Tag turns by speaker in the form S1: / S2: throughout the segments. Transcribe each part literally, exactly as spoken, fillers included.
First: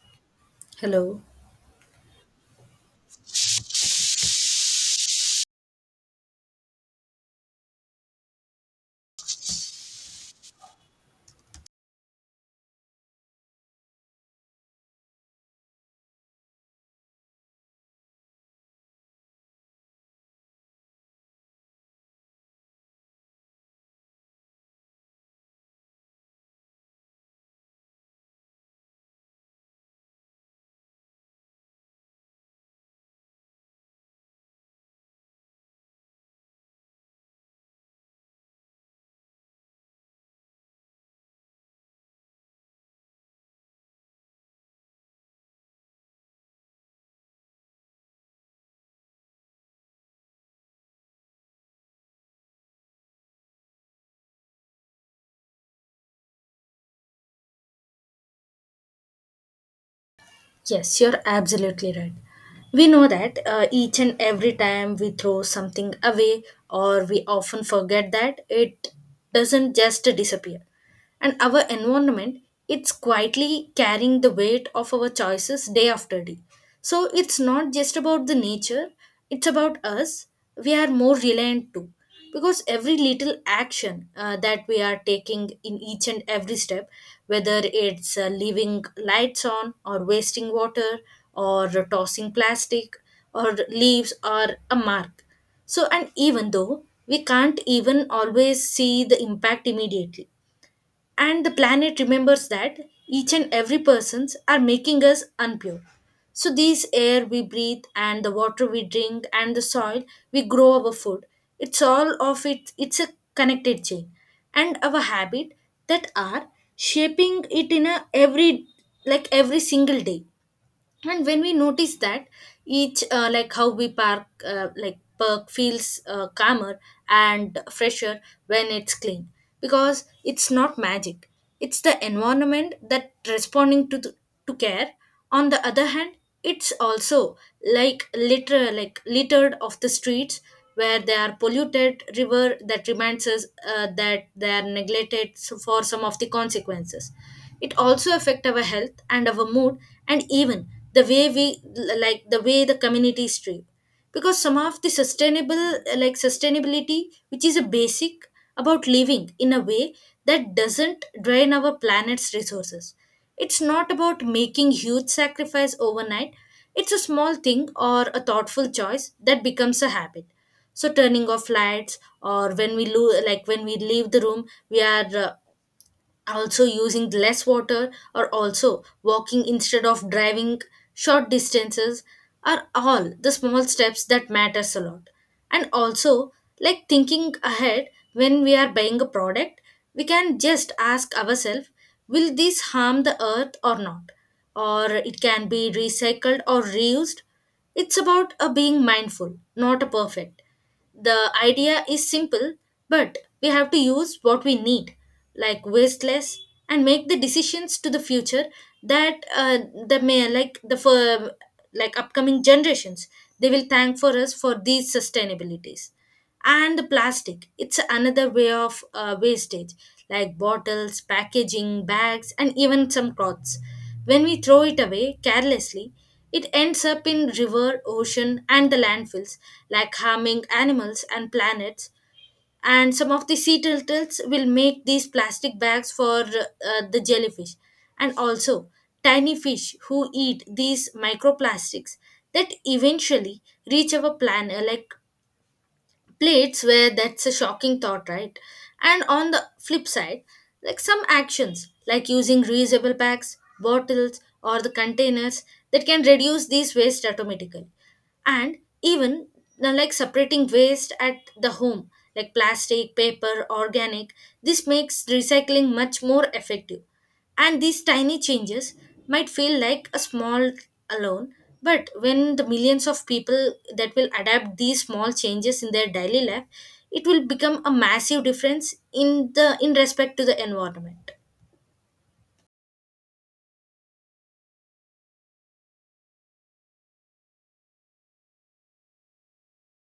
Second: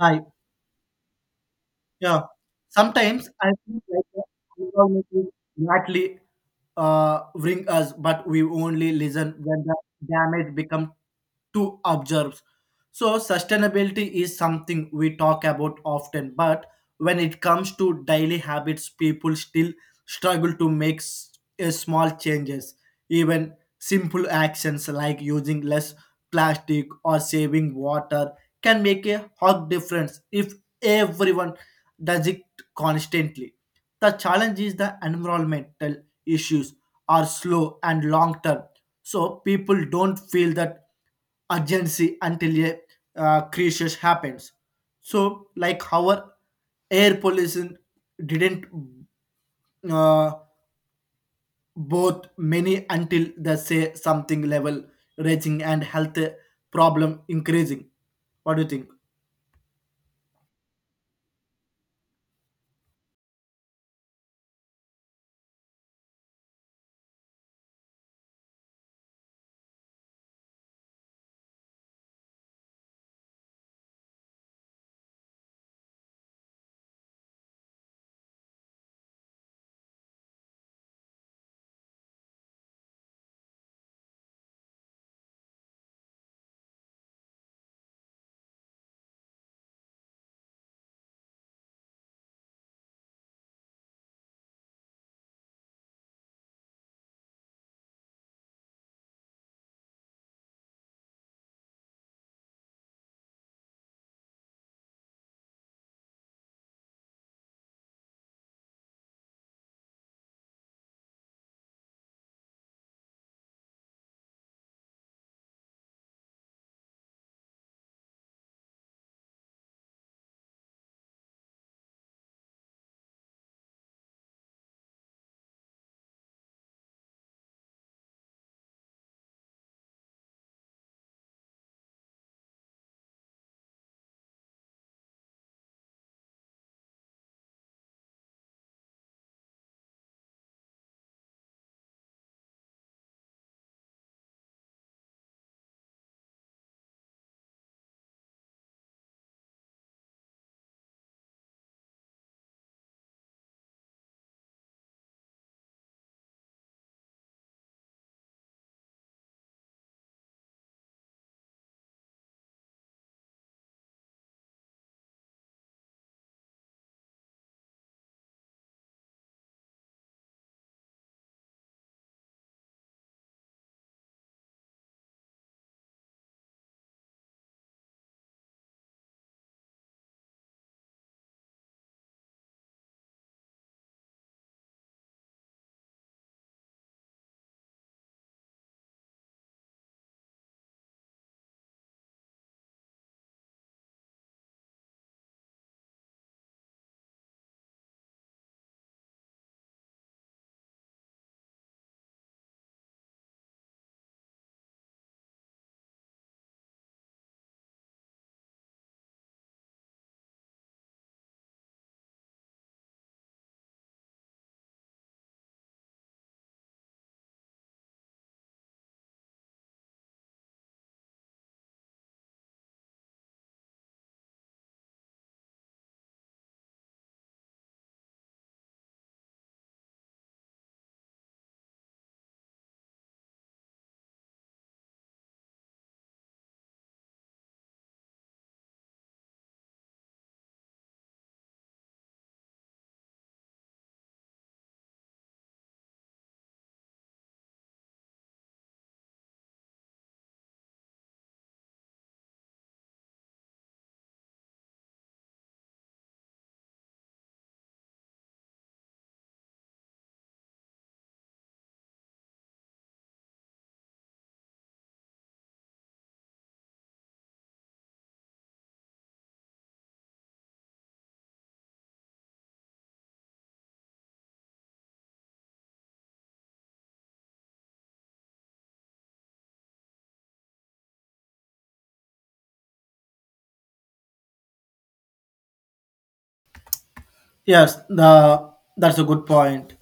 S1: Hi.
S2: Hello.
S1: Yeah. Sometimes I feel like the environment is largely uh, ring us, but we only listen when the damage become too observes. So sustainability is something we talk about often, but when it comes to daily habits, people still struggle to make s- a small changes. Even simple actions like using less plastic or saving water can make a hug difference if everyone does it constantly. The challenge is the environmental issues are slow and long term, so people don't feel that urgency until a uh, crisis happens. So like our air pollution didn't uh, both many until they say something level raging and health problem increasing. What do you think?
S2: Yes, you're absolutely right. We know that uh, each and every time we throw something away, or we often forget that it doesn't just disappear. And our environment, it's quietly carrying the weight of our choices day after day. So it's not just about the nature, it's about us. We are more reliant too, because every little action uh, that we are taking in each and every step, whether it's uh, leaving lights on or wasting water or tossing plastic or leaves or a mark. So and even though we can't even always see the impact immediately, and the planet remembers that each and every persons are making us unpure. So these air we breathe and the water we drink and the soil we grow our food, it's all of it, it's a connected chain, and our habit that are shaping it in a every, like every single day. And when we notice that each uh, like how we park uh, like park feels uh, calmer and fresher when it's clean, because it's not magic, it's the environment that responding to the, to care. On the other hand, it's also like litter, like littered of the streets where they are polluted river that reminds us uh, that they are neglected. So for some of the consequences, it also affect our health and our mood, and even the way we, like the way the communities treat, because some of the sustainable, like sustainability, which is a basic about living in a way that doesn't drain our planet's resources. It's not about making huge sacrifice overnight, it's a small thing or a thoughtful choice that becomes a habit. So turning off lights or when we lo- like when we leave the room we are uh, also using less water, or also walking instead of driving short distances are all the small steps that matters a lot. And also like thinking ahead, when we are buying a product, we can just ask ourselves, will this harm the earth or not, or it can be recycled or reused. It's about a being mindful not a perfect. The idea is simple, but we have to use what we need, like waste less, and make the decisions to the future that uh, the may like the for, like upcoming generations, they will thank for us for these sustainabilities. And the plastic, it's another way of uh, wastage, like bottles packaging bags and even some cloths. When we throw it away carelessly, it ends up in river ocean and the landfills, like harming animals and planets. And some of the sea turtles will make these plastic bags for uh, the jellyfish, and also tiny fish who eat these microplastics that eventually reach our planet like plates. Where that's a shocking thought, right? And on the flip side, like some actions like using reusable bags, bottles, or the containers that can reduce these waste automatically. And even uh, like separating waste at the home, like plastic, paper, organic, this makes recycling much more effective. And these tiny changes might feel like a small alone, but when the millions of people that will adapt these small changes in their daily life, it will become a massive difference in the in respect to the environment.
S1: Yes the that's a good point.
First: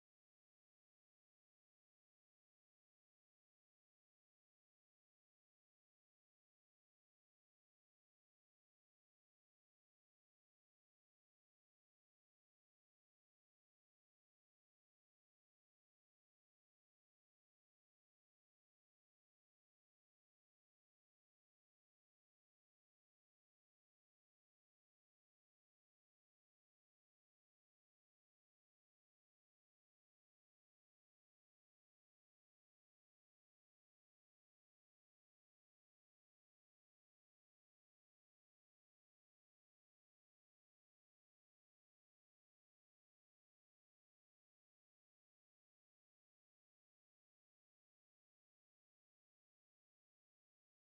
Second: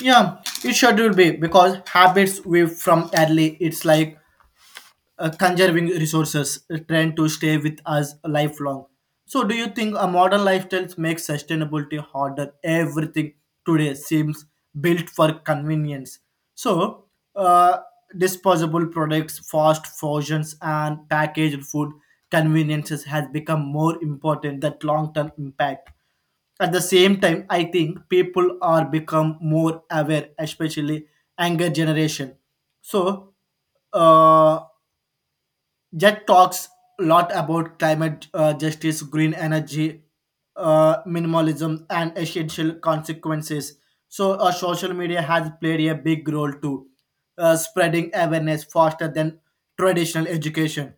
S1: Yeah, it should be because habits we from early it's like uh, conserving resources a trend to stay with us lifelong. So, do you think a modern lifestyle makes sustainability harder? Everything today seems built for convenience. So, uh, disposable products, fast fusions, and packaged food conveniences has become more important than long-term impact. At the same time, I think people are become more aware, especially younger generation. So uh, Jet talks a lot about climate uh, justice, green energy, uh, minimalism, and essential consequences. So, uh, social media has played a big role too, uh, spreading awareness faster than traditional education,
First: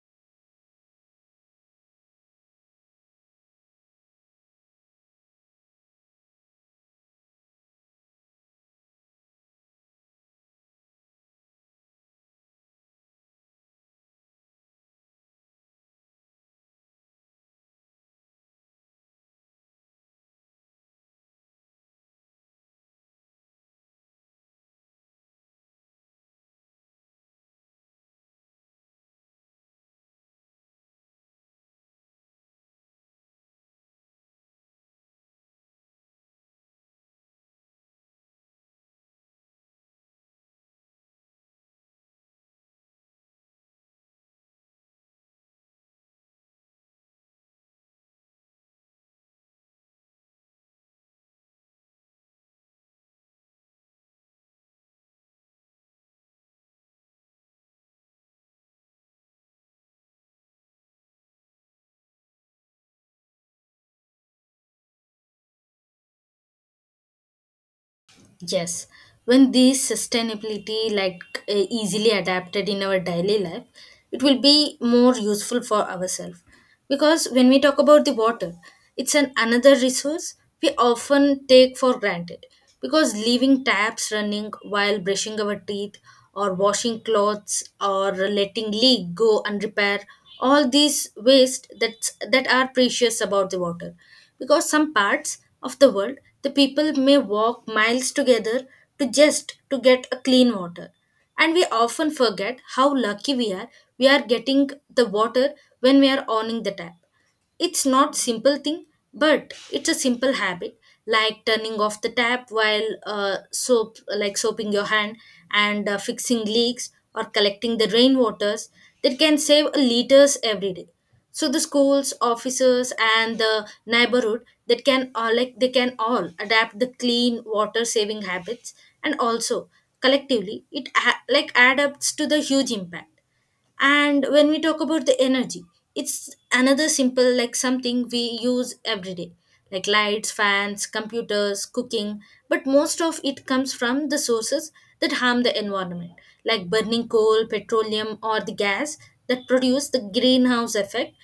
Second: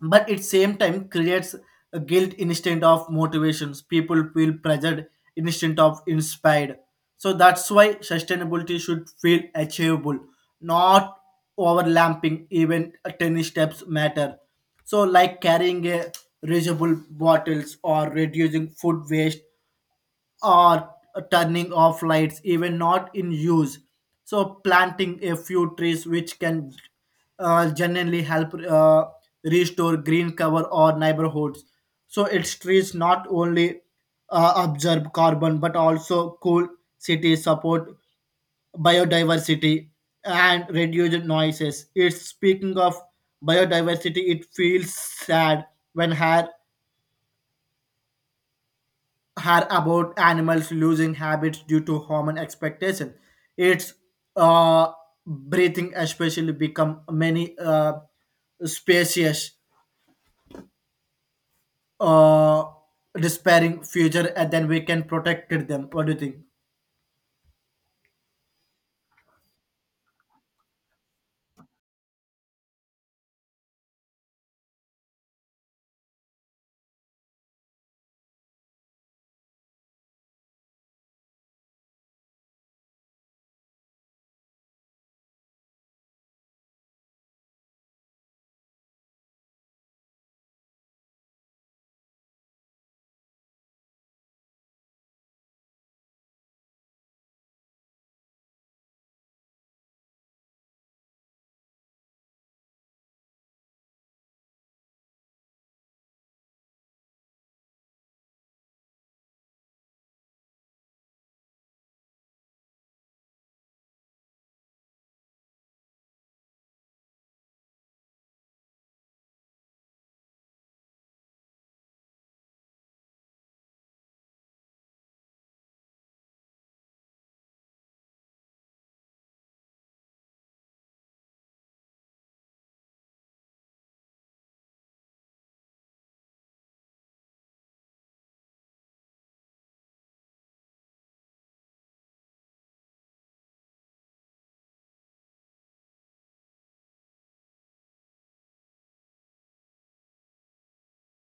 S1: but at same time creates a guilt instead of motivations. People feel pressured instead of inspired. So that's why sustainability should feel achievable, not overlapping. Even ten steps matter. So like carrying a reusable bottles, or reducing food waste, or turning off lights even not in use. So planting a few trees which can uh, generally help uh, restore green cover or neighborhoods. So its trees not only uh, absorb carbon but also cool cities, support biodiversity, and reduce noises. It's speaking of biodiversity, it feels sad when hair had about animals losing habits due to human expectation. It's uh, breathing especially become many uh, species uh, despairing future and then we can protect them. What do you think?
S2: Yes, when these sustainability like uh, easily adapted in our daily life, it will be more useful for ourselves. Because when we talk about the water, it's an another resource we often take for granted. Because leaving taps running while brushing our teeth or washing clothes or letting leak go and repair, all these waste that's, that are precious about the water. Because some parts of the world, the people may walk miles together to just to get a clean water, and we often forget how lucky we are. We are getting the water when we are owning the tap. It's not simple thing, but it's a simple habit, like turning off the tap while uh, soap like soaping your hand, and uh, fixing leaks or collecting the rainwaters that can save liters every day. So the schools officers and the neighborhood that can all like they can all adapt the clean water saving habits, and also collectively it ha- like adapts to the huge impact. And when we talk about the energy, it's another simple like something we use every day, like lights fans computers cooking. But most of it comes from the sources that harm the environment, like burning coal petroleum or the gas that produce the greenhouse effect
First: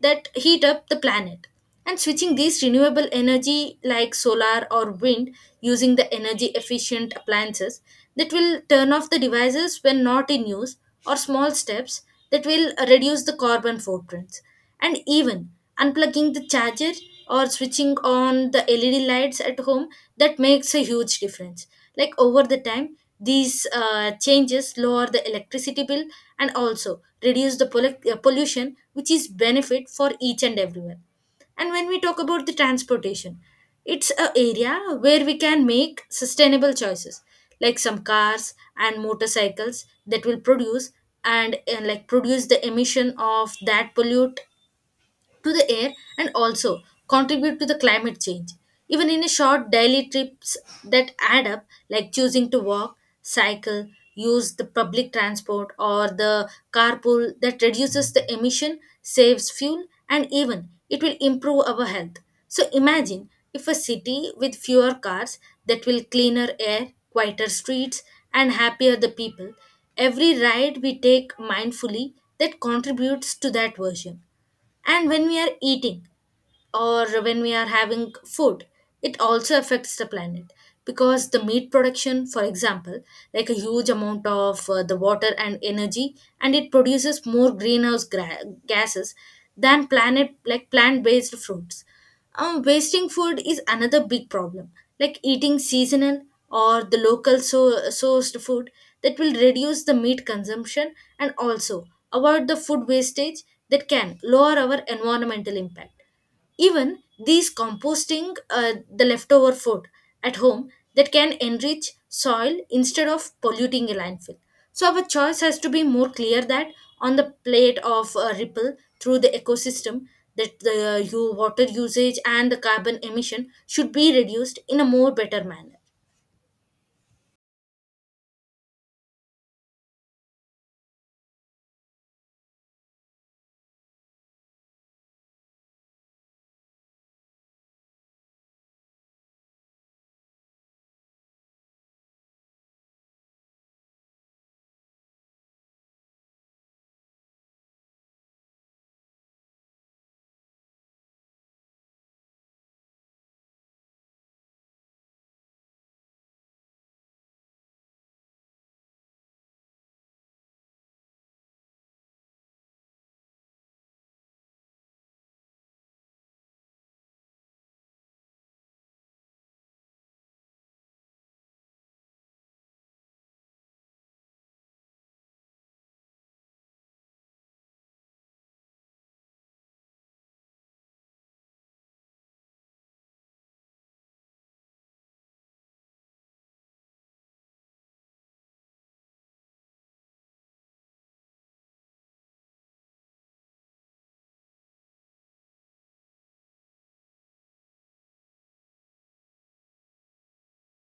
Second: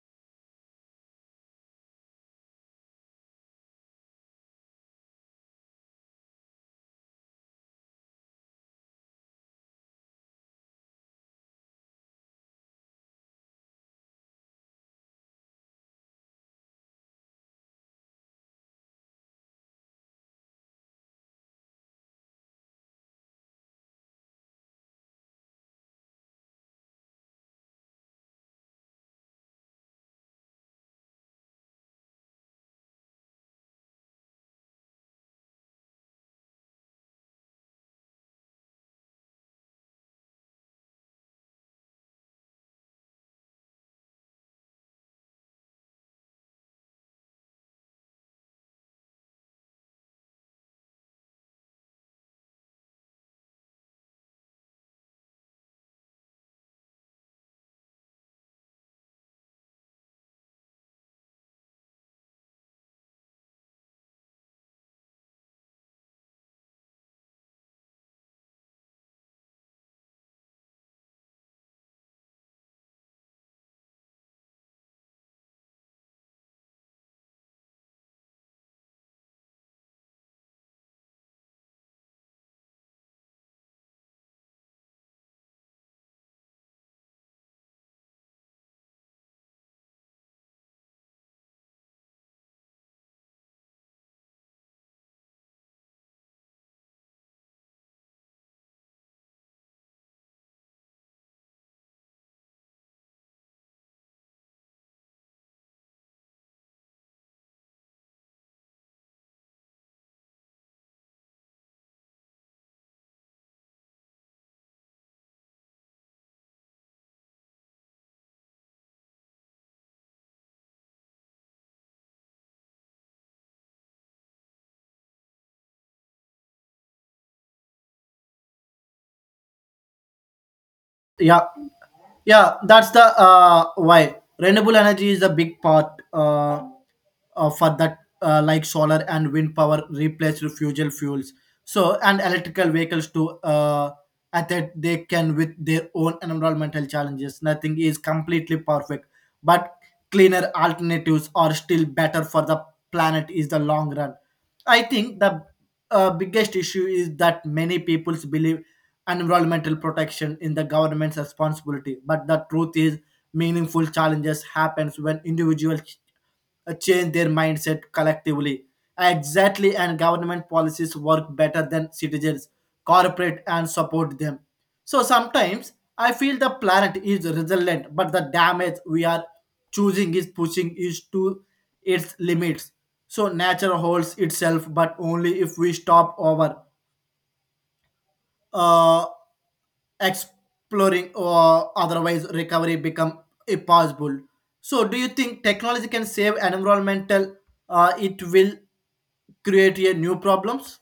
S2: that heat up the planet. And switching these renewable energy like solar or wind, using the energy efficient appliances that will turn off the devices when not in use, or small steps that will reduce the carbon footprints. And even unplugging the charger or switching on the led lights at home, that makes a huge difference. Like over the time these uh, changes lower the electricity bill and also reduce the pollu- uh, pollution, which is benefit for each and everyone. And when we talk about the transportation, it's a area where we can make sustainable choices. Like some cars and motorcycles that will produce and, and like produce the emission of that pollute to the air and also contribute to the climate change. Even in a short daily trips that add up, like choosing to walk, cycle, use the public transport or the carpool that reduces the emission, saves fuel, and even it will improve our health. So imagine if a city with fewer cars that will cleaner air, quieter streets, and happier the people, every ride we take mindfully that contributes to that version. And when we are eating or when we are having food, it also affects the planet, because the meat production for example, like a huge amount of uh, the water and energy, and it produces more greenhouse gra- gases than planet like plant based fruits. Um, wasting food is another big problem, like eating seasonal or the local so- sourced food that will reduce the meat consumption and also avoid the food wastage that can lower our environmental impact. Even these composting uh, the leftover food at home that can enrich soil instead of polluting a landfill. So our choice has to be more clear that on the plate of a ripple through the ecosystem, that the uh, you water usage and the carbon emission should be reduced in a more better manner.
S1: Yeah. Yeah, that's the uh, why renewable energy is a big part uh, uh, for that uh, like solar and wind power replace fuel fuels. So and electrical vehicles to uh, at that they can with their own environmental challenges. Nothing is completely perfect, but cleaner alternatives are still better for the planet is the long run. I think the uh, biggest issue is that many people believe environmental protection in the government's responsibility, but the truth is meaningful challenges happens when individuals uh, change their mindset collectively. Exactly, and government policies work better than citizens cooperate and support them. So sometimes I feel the planet is resilient, but the damage we are choosing is pushing is to its limits. So nature holds itself, but only if we stop over. Uh, Exploring or otherwise recovery become impossible. So do you think technology can save environmental uh, it will create a new problems?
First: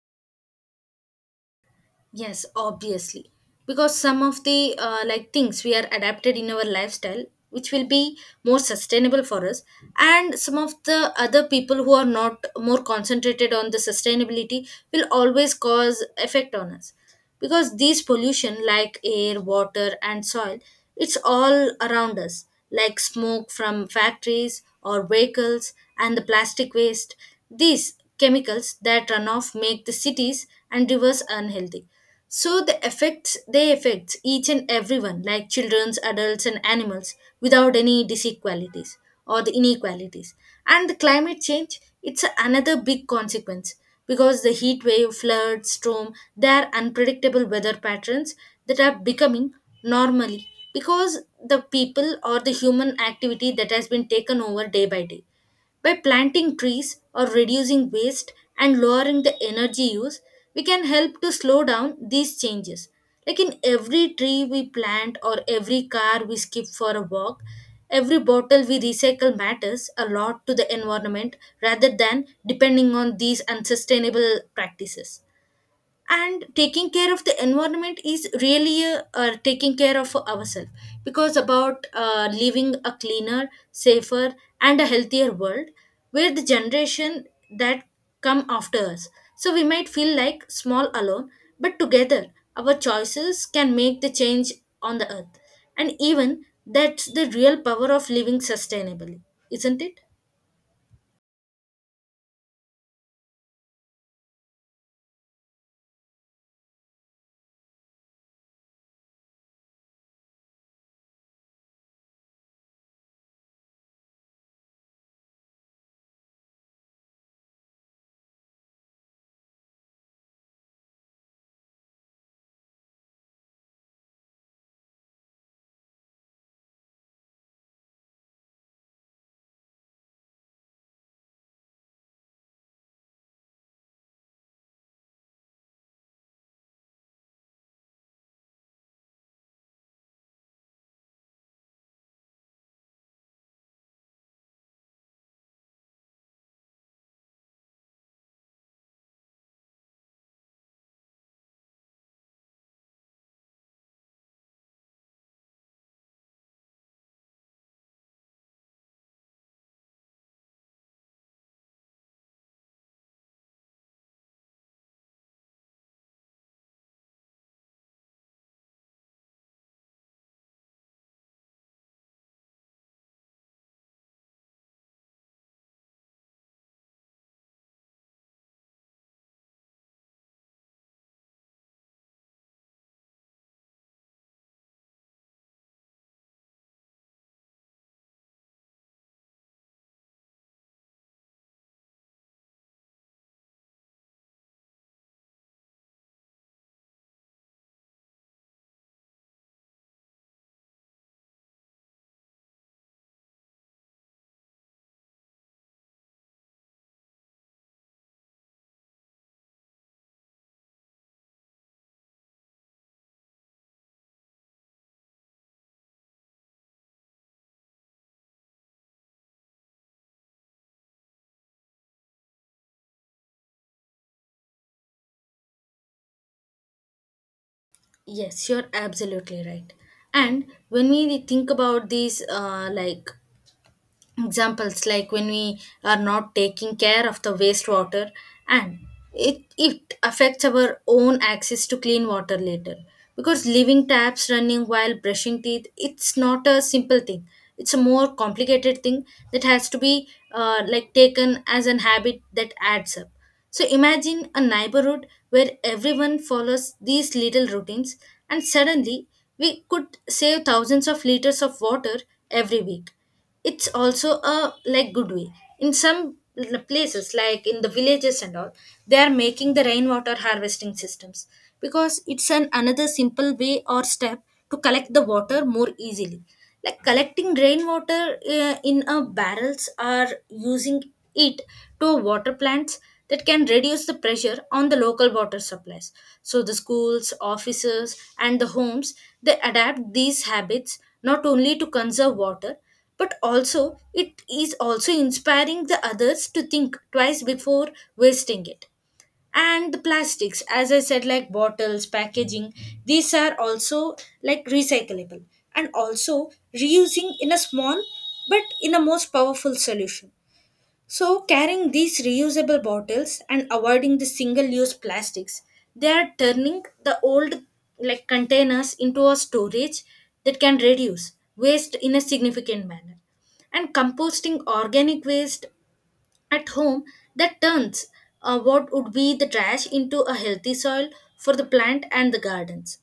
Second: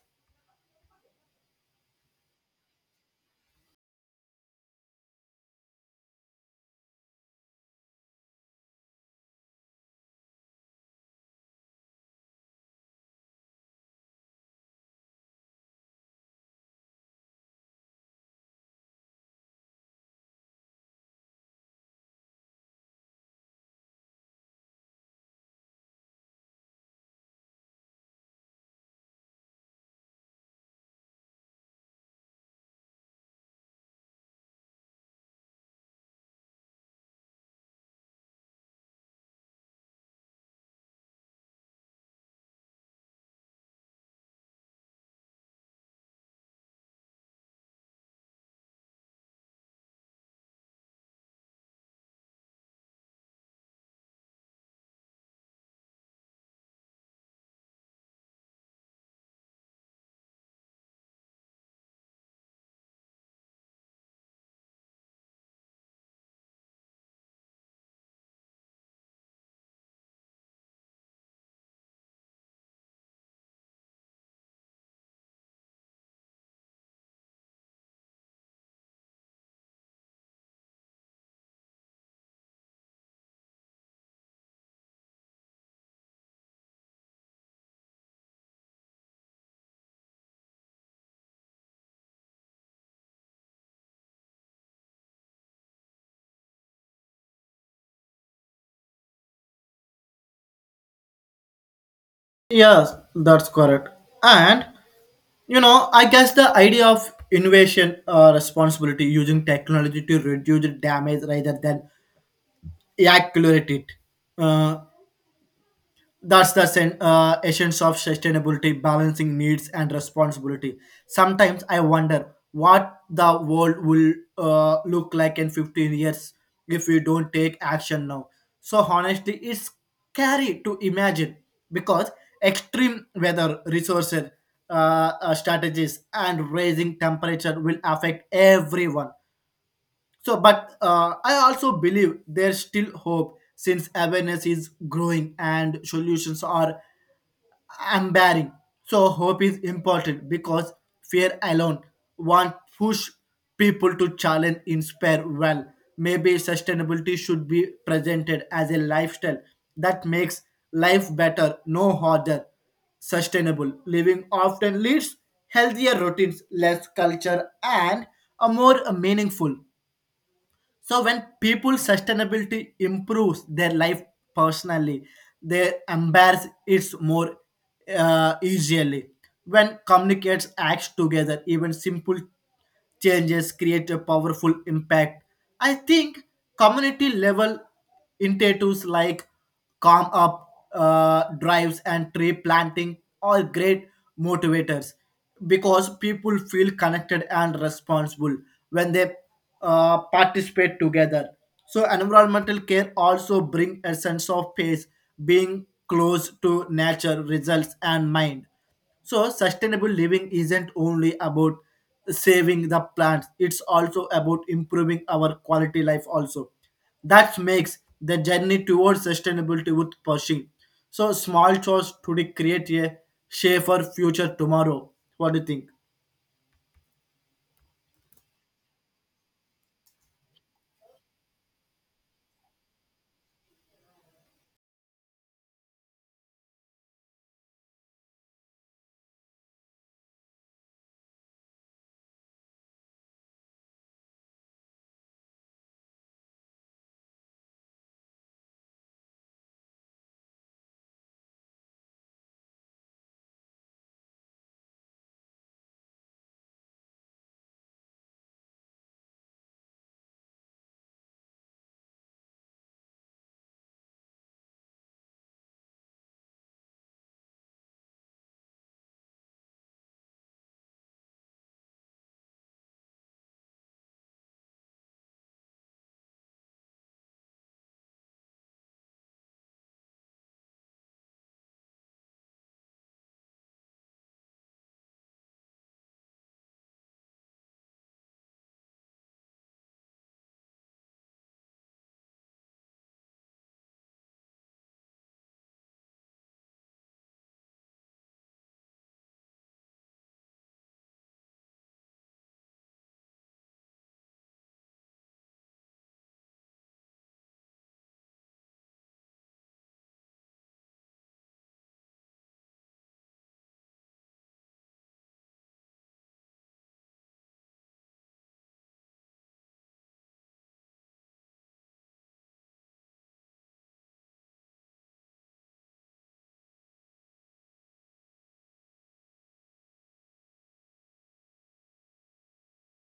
S2: Yes, obviously. Because some of the uh, like things we are adapted in our lifestyle, which will be more sustainable for us, and some of the other people who are not more concentrated on the sustainability will always cause effect on us. Because these pollution like air water and soil, it's all around us like smoke from factories or vehicles and the plastic waste, these chemicals that run off make the cities and rivers unhealthy. So the effects they affect each and everyone, like children's adults and animals, without any disequalities or the inequalities. And the climate change, it's another big consequence, because the heat wave, flood, storm, they are unpredictable weather patterns that are becoming normally, because the people or the human activity that has been taken over day by day. By planting trees or reducing waste and lowering the energy use, we can help to slow down these changes. Like in every tree we plant or every car we skip for a walk, every bottle we recycle matters a lot to the environment rather than depending on these unsustainable practices. And taking care of the environment is really uh, uh, taking care of ourselves, because about uh, living a cleaner safer and a healthier world where the generation that come after us. So we might feel like small alone, but together our choices can make the change on the earth. And even that's the real power of living sustainably, isn't it?
S1: Yes, that's correct. And you know, I guess the idea of innovation uh, responsibility using technology to reduce the damage rather than accelerate it. Uh, That's the sen- uh, essence of sustainability, balancing needs and responsibility. Sometimes I wonder what the world will uh, look like in fifteen years if we don't take action now. So, honestly, it's scary to imagine because extreme weather, resources, uh, uh, strategies, and raising temperature will affect everyone. So, but uh, I also believe there's still hope since awareness is growing and solutions are empowering. So hope is important because fear alone won't push people to challenge, inspire well. Maybe sustainability should be presented as a lifestyle that makes life better, no harder. Sustainable living often leads healthier routines, less culture, and a more meaningful. So when people sustainability improves their life personally, they embrace it more uh, easily. When communicates acts together, even simple changes create a powerful impact. I think community level initiatives like calm up uh, drives and tree planting are great motivators because people feel connected and responsible when they uh, participate together. So environmental care also bring a sense of peace, being close to nature results and mind. So, sustainable living isn't only about saving the plants, it's also about improving our quality life also. That makes the journey towards sustainability worth pushing. So, small chores today create a safer future tomorrow. What do you think?
S2: Yes, you're absolutely right. And when we think about these uh, like examples, like when we are not taking care of the wastewater, and it it affects our own access to clean water later, because leaving taps running while brushing teeth, it's not a simple thing, it's a more complicated thing that has to be uh, like taken as an habit that adds up. So imagine a neighborhood where everyone follows these little routines, and suddenly we could save thousands of liters of water every week. It's also a like good way in some l- places, like in the villages and all, they are making the rainwater harvesting systems, because it's an another simple way or step to collect the water more easily, like collecting rainwater uh, in a barrels or using it to water plants that can reduce the pressure on the local water supplies. So the schools, offices, and the homes they adapt these habits not only to conserve water but also it is also inspiring the others to think twice before wasting it. And the plastics, as I said, like bottles, packaging, these are also like recyclable and also reusing in a small but in a most powerful solution. So, carrying these reusable bottles and avoiding the single use plastics, they are turning the old like containers into a storage that can reduce waste in a significant manner. And composting organic waste at home that turns uh, what would be the trash into a healthy soil for the plant and the gardens.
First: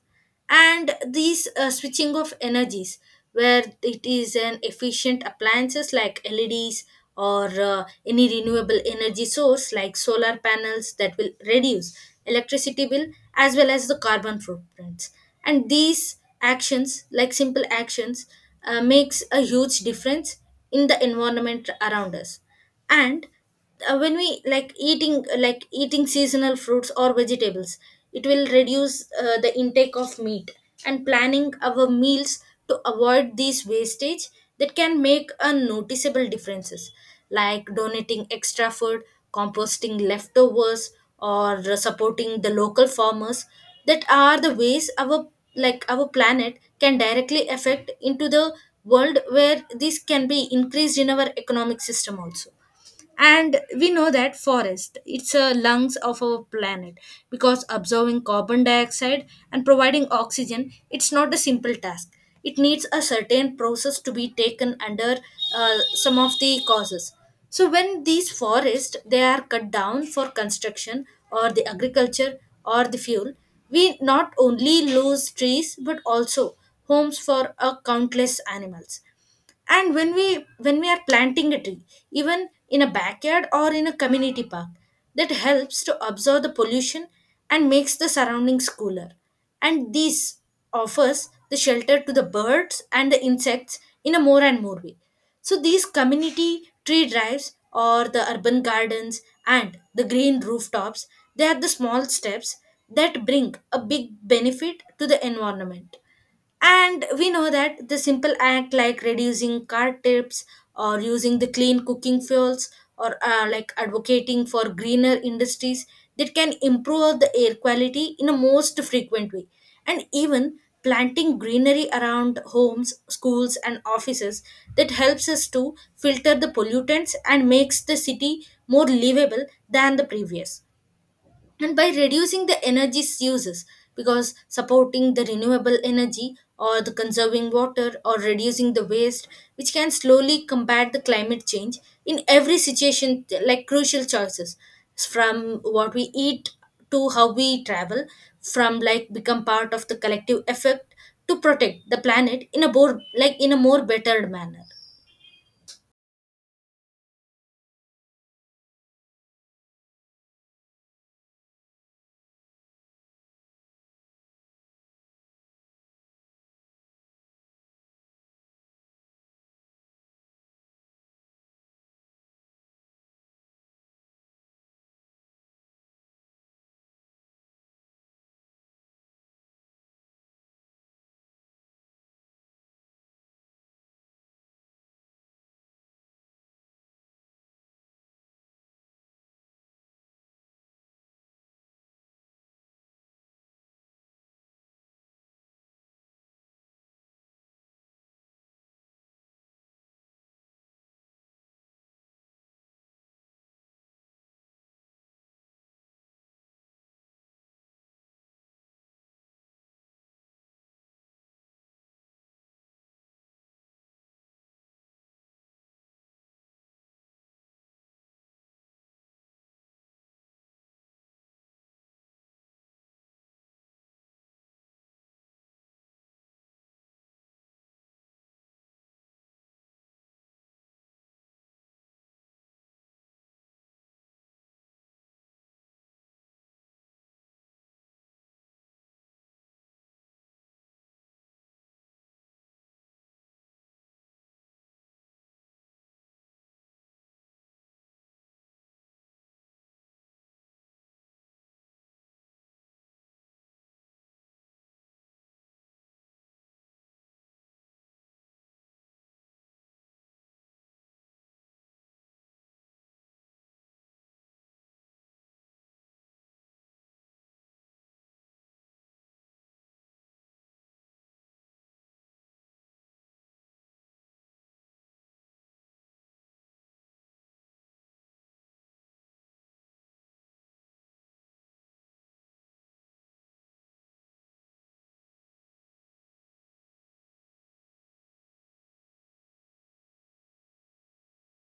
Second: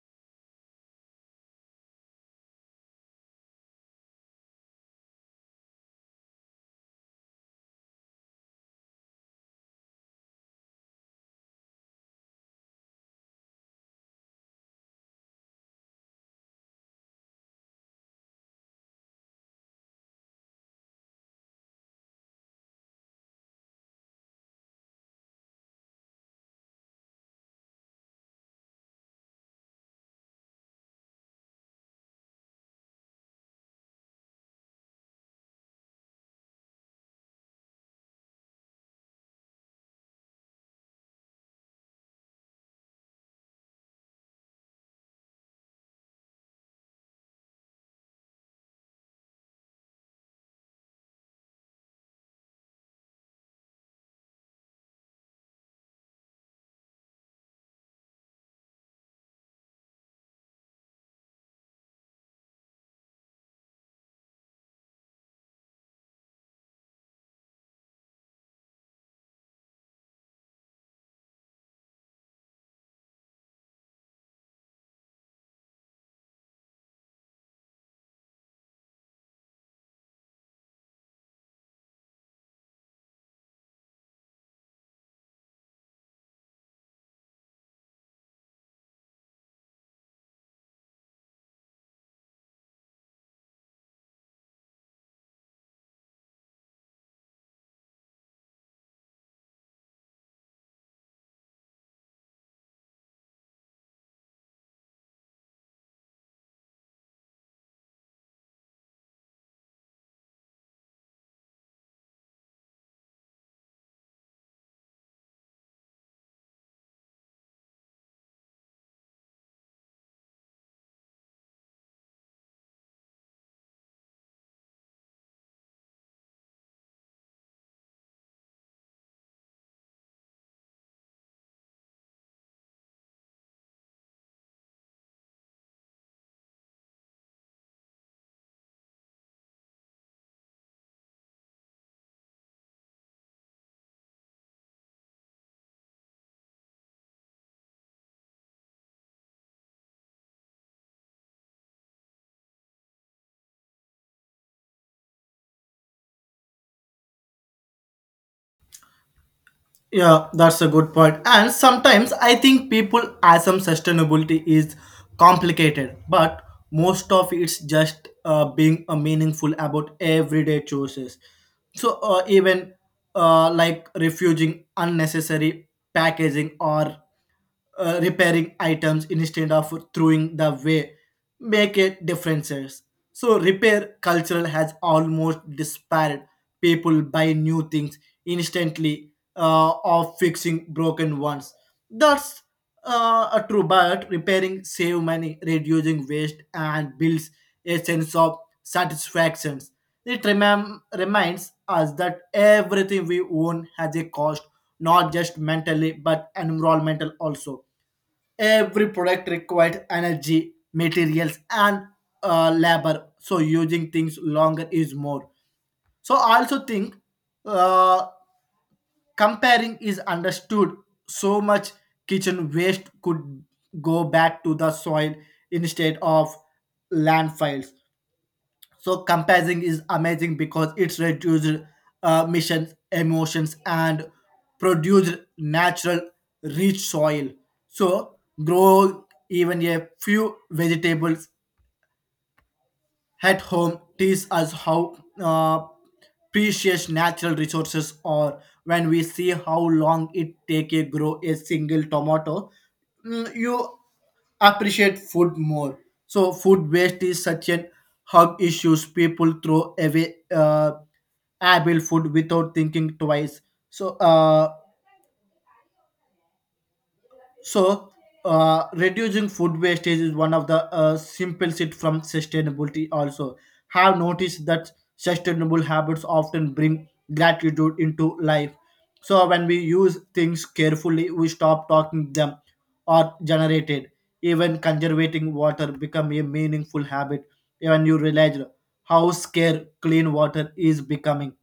S2: And these uh, switching of energies where it is an efficient appliances like leds or uh, any renewable energy source like solar panels that will reduce electricity bill as well as the carbon footprints. And these actions like simple actions uh, makes a huge difference in the environment around us. And uh, when we like eating like eating seasonal fruits or vegetables it will reduce uh, the intake of meat and planning our meals to avoid these wastage that can make a noticeable differences, like donating extra food, composting leftovers, or supporting the local farmers. That are the ways our, like our planet can directly affect into the world where this can be increased in our economic system also. And we know that forest, it's a lungs of our planet because absorbing carbon dioxide and providing oxygen, it's not a simple task. It needs a certain process to be taken under uh, some of the causes. So when these forests, they are cut down for construction or the agriculture or the fuel, we not only lose trees but also homes for a countless animals. And when we when we are planting a tree, even in a backyard or in a community park, that helps to absorb the pollution and makes the surroundings cooler. And this offers the shelter to the birds and the insects in a more and more way. So these community tree drives or the urban gardens and the green rooftops, they are the small steps that bring a big benefit to the environment. And we know that the simple act like reducing car tips or using the clean cooking fuels or uh, like advocating for greener industries that can improve the air quality in a most frequent way. And even planting greenery around homes, schools, and offices that helps us to filter the pollutants and makes the city more livable than the previous. And by reducing the energy uses because supporting the renewable energy or the conserving water or reducing the waste, which can slowly combat the climate change in every situation, like crucial choices, from what we eat to how we travel, from like become part of the collective effect to protect the planet in a more like in a more better manner.
S1: Yeah, that's a good point. And sometimes I think people assume sustainability is complicated, but most of it's just uh, being uh, meaningful about everyday choices. So uh, even uh, like refusing unnecessary packaging or uh, repairing items instead of throwing the way make a differences. So repair cultural has almost disparate. People buy new things instantly uh, of fixing broken ones. That's uh, a true, but repairing save money, reducing waste, and builds a sense of satisfaction. It remem- reminds us that everything we own has a cost, not just mentally but environmental also. Every product requires energy, materials, and uh, labor. So using things longer is more. So I also think uh, comparing is understood. So much kitchen waste could go back to the soil instead of landfills. So compassing is amazing because it's reduced uh, missions emotions and produced natural rich soil. So grow even a few vegetables at home teach us how uh, precious natural resources are. When we see how long it take to grow a single tomato, mm, you appreciate food more. So food waste is such an hug issues. People throw away uh, able food without thinking twice. So uh, so, uh, reducing food wastage is one of the uh, simplest it from sustainability. Also, have noticed that sustainable habits often bring gratitude into life. So, when we use things carefully, we stop talking them or generated. Even conservating water become a meaningful habit. Even you realize how scarce clean water is becoming.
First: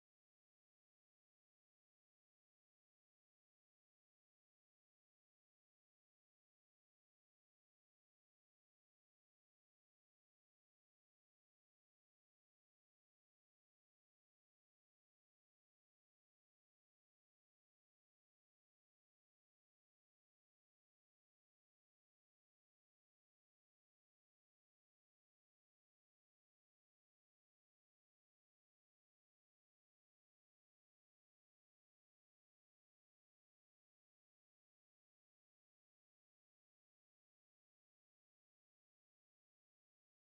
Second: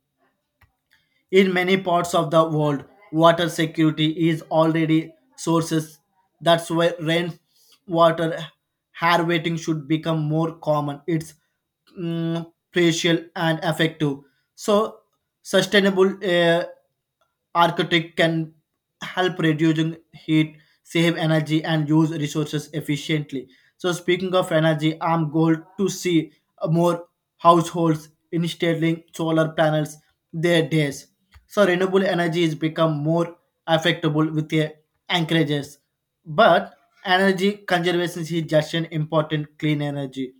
S1: In many parts of the world, water security is already sources. That's why rainwater harvesting should become more common. It's mm, precious and effective. So, sustainable uh, architect can help reducing heat, save energy, and use resources efficiently. So, speaking of energy, I'm going to see more households installing solar panels their days. So renewable energy is become more affectable with the anchorages. But energy conservation is just an important clean energy.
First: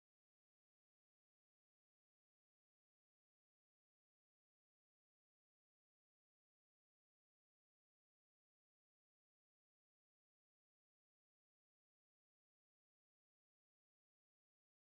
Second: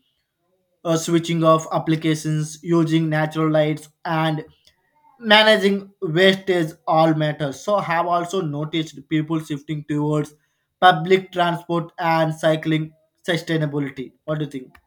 S1: Uh, switching off applications, using natural lights and managing wastage all matters. So have also noticed people shifting towards public transport and cycling sustainability. What do you think?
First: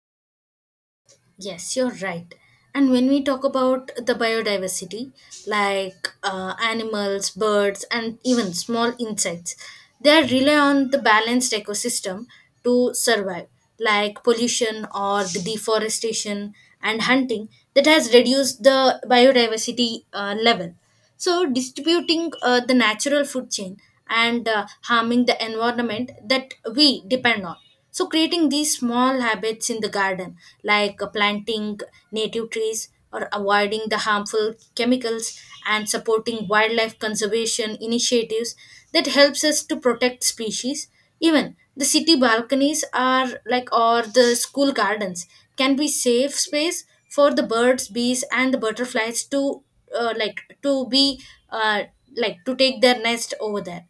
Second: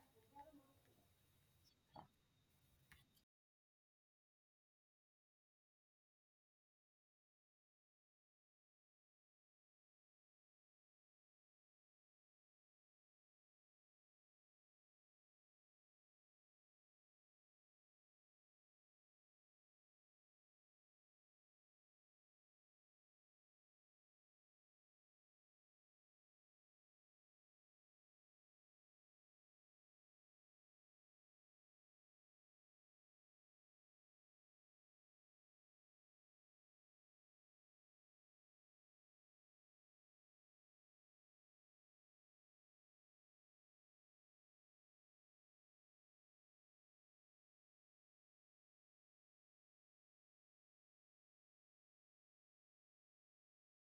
S2: Yes, you're right. And when we talk about the biodiversity, like uh, animals, birds, and even small insects, they rely on the balanced ecosystem to survive, like pollution or the deforestation and hunting that has reduced the biodiversity uh, level. So distributing uh, the natural food chain and uh, harming the environment that we depend on. So creating these small habits in the garden, like uh, planting native trees or avoiding the harmful chemicals and supporting wildlife conservation initiatives that helps us to protect species. Even the city balconies are like or the school gardens can be safe space for the birds, bees, and the butterflies to uh, like to be uh, like to take their nest over there.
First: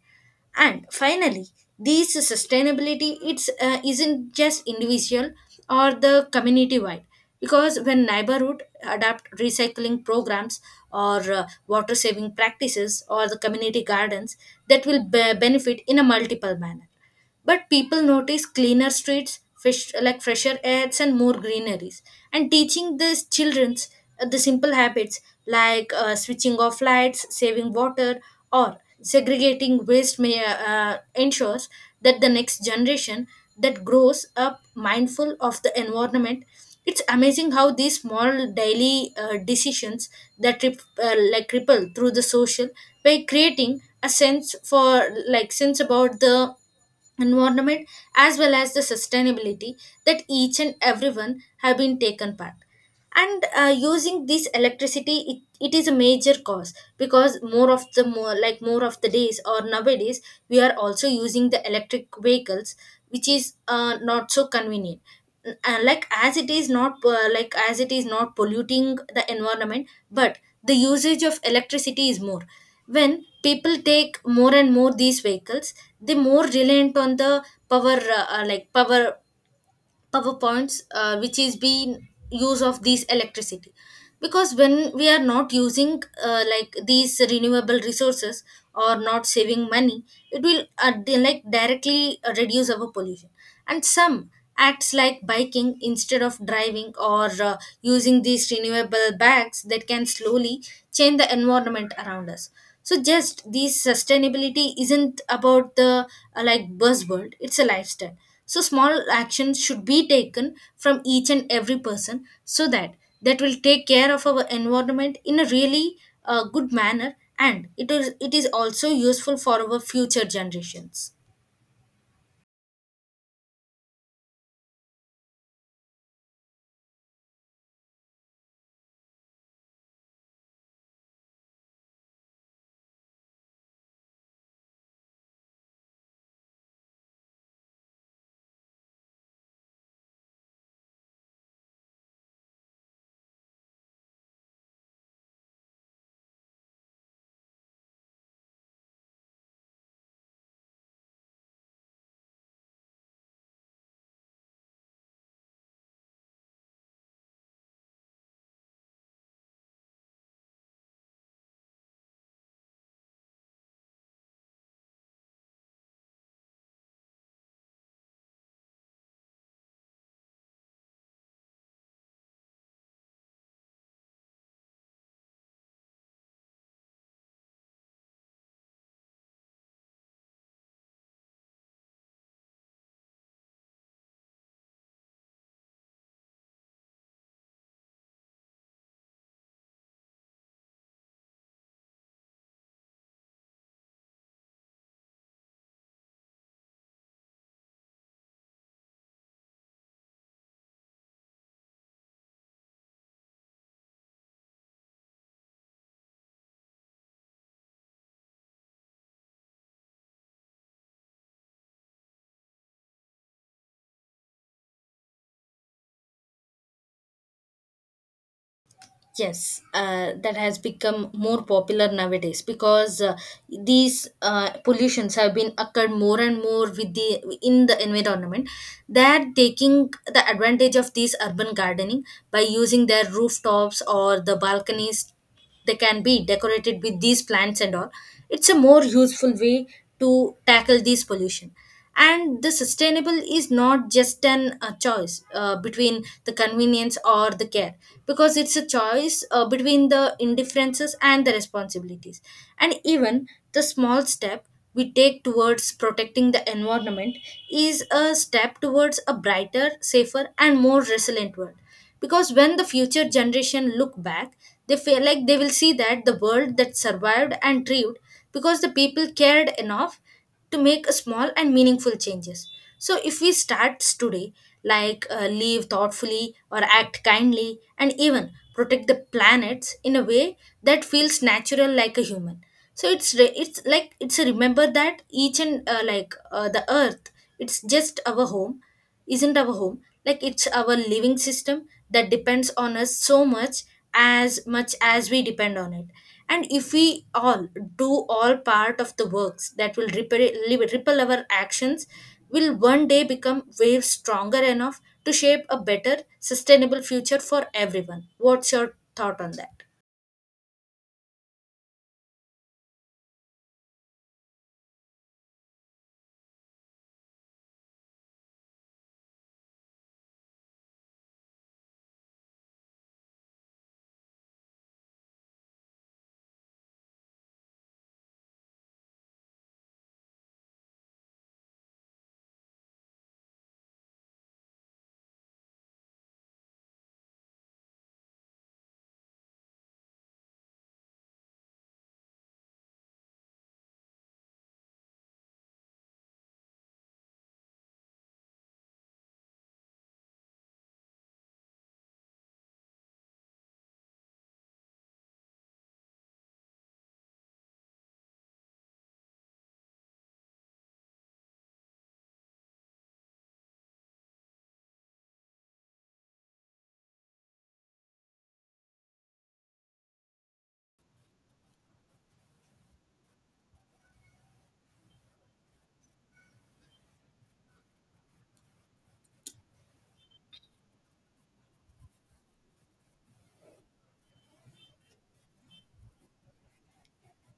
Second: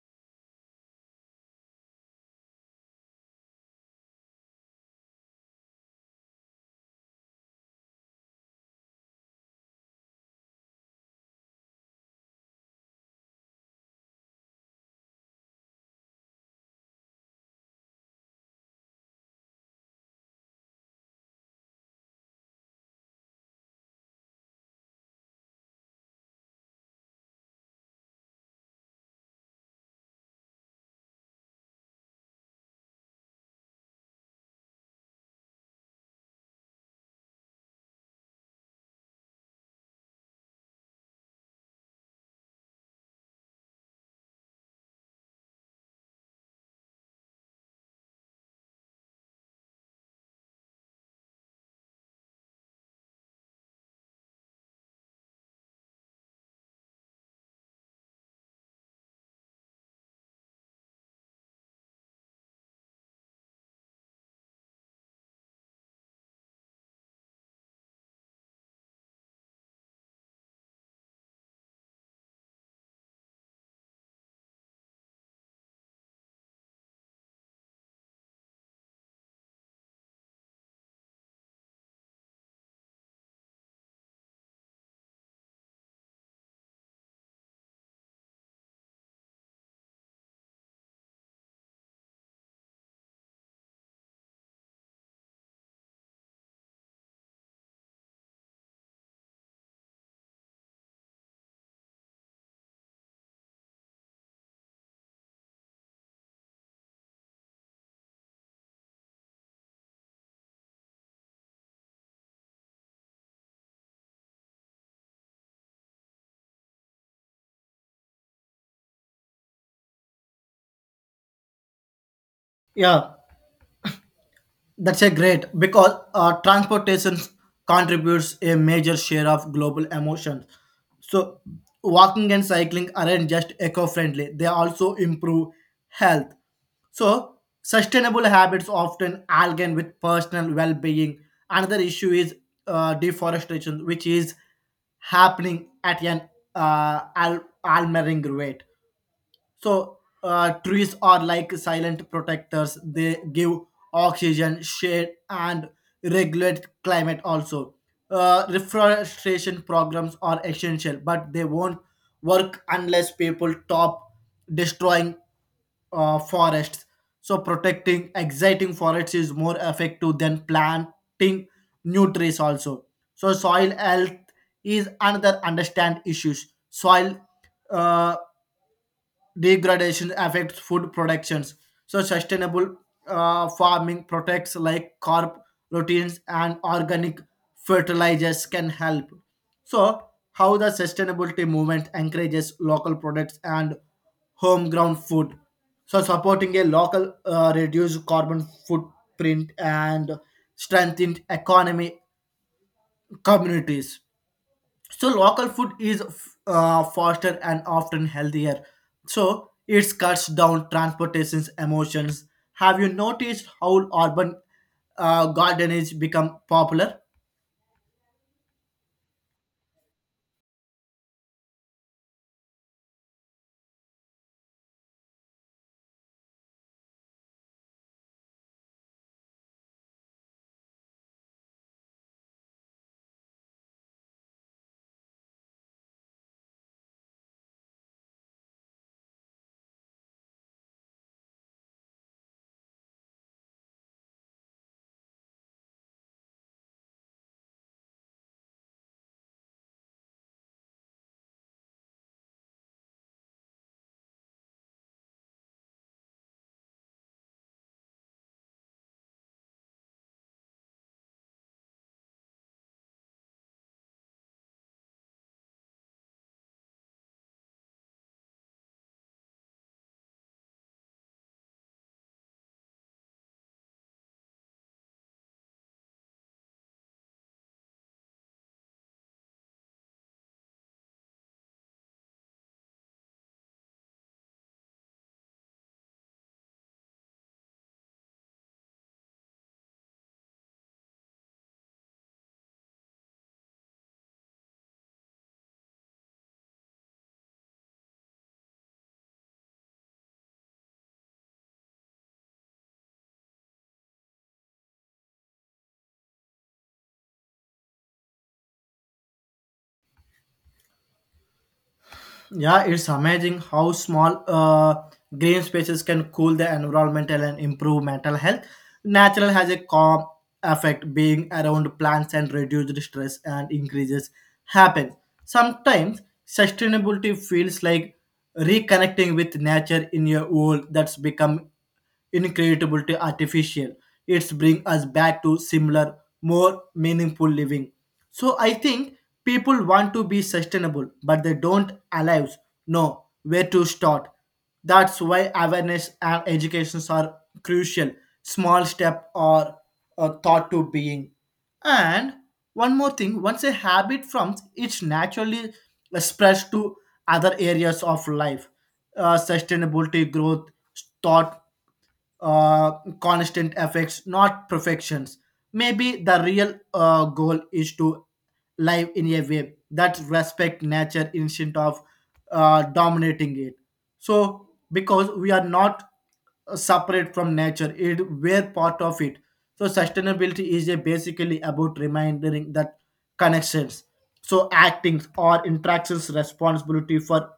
S2: And finally these sustainability, it's uh, isn't just individual or the community wide because when neighborhood adapt recycling programs or uh, water saving practices or the community gardens that will be- benefit in a multiple manner. But people notice cleaner streets, fish like fresher airs and more greeneries. And teaching these childrens uh, the simple habits, like uh, switching off lights, saving water, or segregating waste may uh, ensures that the next generation that grows up mindful of the environment. It's amazing how these small daily uh, decisions that rip, uh, like ripple through the social by creating a sense for like sense about the environment as well as the sustainability, that each and everyone have been taken part. And uh, using this electricity, it, it is a major cause because more of the more like more of the days or nowadays we are also using the electric vehicles, which is uh, not so convenient, uh, like as it is not uh, like as it is not polluting the environment but the usage of electricity is more when people take more and more these vehicles. They more reliant on the power uh, uh, like power power points uh, which is being use of these electricity. Because when we are not using uh, like these renewable resources or not saving money, it will uh, di- like directly uh, reduce our pollution. And some acts like biking instead of driving or uh, using these renewable bags that can slowly change the environment around us. So just this sustainability isn't about the uh, like buzzword, it's a lifestyle. So small actions should be taken from each and every person so that that will take care of our environment in a really uh, good manner. And it is it is also useful for our future generations.
S1: Yeah. That's a great because uh, transportation contributes a major share of global emotions. So, walking and cycling aren't just eco-friendly; they also improve health. So, sustainable habits often align with personal well-being. Another issue is uh, deforestation, which is happening at an uh, al- alarming rate. So uh, trees are like silent protectors. They give oxygen, shade, and regulate climate. Also, uh, reforestation programs are essential, but they won't work unless people stop destroying uh, forests. So protecting exciting forests is more effective than planting new trees also. So soil health is another understand issues. Soil uh, degradation affects food productions. So sustainable uh, farming protects like carp proteins and organic fertilizers can help. So how the sustainability movement encourages local products and homegrown food. So supporting a local uh, reduced carbon footprint and strengthened economy communities. So local food is uh, faster and often healthier, so it cuts down transportation's emotions. Have you noticed how urban uh, gardeners become popular?
S2: Yes, uh, that has become more popular nowadays because uh, these uh, pollutions have been occurred more and more with the in the environment. They are taking the advantage of this urban gardening. By using their rooftops or the balconies, they can be decorated with these plants and all. It's a more useful way to tackle this pollution. And the sustainable is not just an a choice uh, between the convenience or the care, because it's a choice uh, between the indifferences and the responsibilities. And even the small step we take towards protecting the environment is a step towards a brighter, safer, and more resilient world. Because when the future generation look back, they feel like they will see that the world that survived and thrived because the people cared enough to make a small and meaningful changes. So if we start today, like uh, live thoughtfully or act kindly and even protect the planets in a way that feels natural like a human. So it's re- it's like it's a remember that each and uh, like uh, the earth, it's just our home, isn't our home, like it's our living system that depends on us so much as much as we depend on it. And if we all do all part of the works that will ripple, ripple our actions will one day become waves stronger enough to shape a better sustainable future for everyone. What's your thought on that?
S1: Yeah, it's amazing how small uh, green spaces can cool the environmental and improve mental health. Natural has a calm effect, being around plants and reduced stress and increases happen. Sometimes sustainability feels like reconnecting with nature in your world that's become incredible to artificial. It's bring us back to similar, more meaningful living. So I think people want to be sustainable, but they don't allows know where to start. That's why awareness and educations are crucial. Small step or a thought to being. And one more thing, once a habit forms, it naturally spreads to other areas of life. Uh, sustainability, growth, thought uh, constant effects, not perfections. Maybe the real uh, goal is to live in a way that respect nature instead of uh, dominating it. So, because we are not uh, separate from nature, it we're part of it. So, sustainability is a basically about reminding that connections. So, acting or interactions responsibility for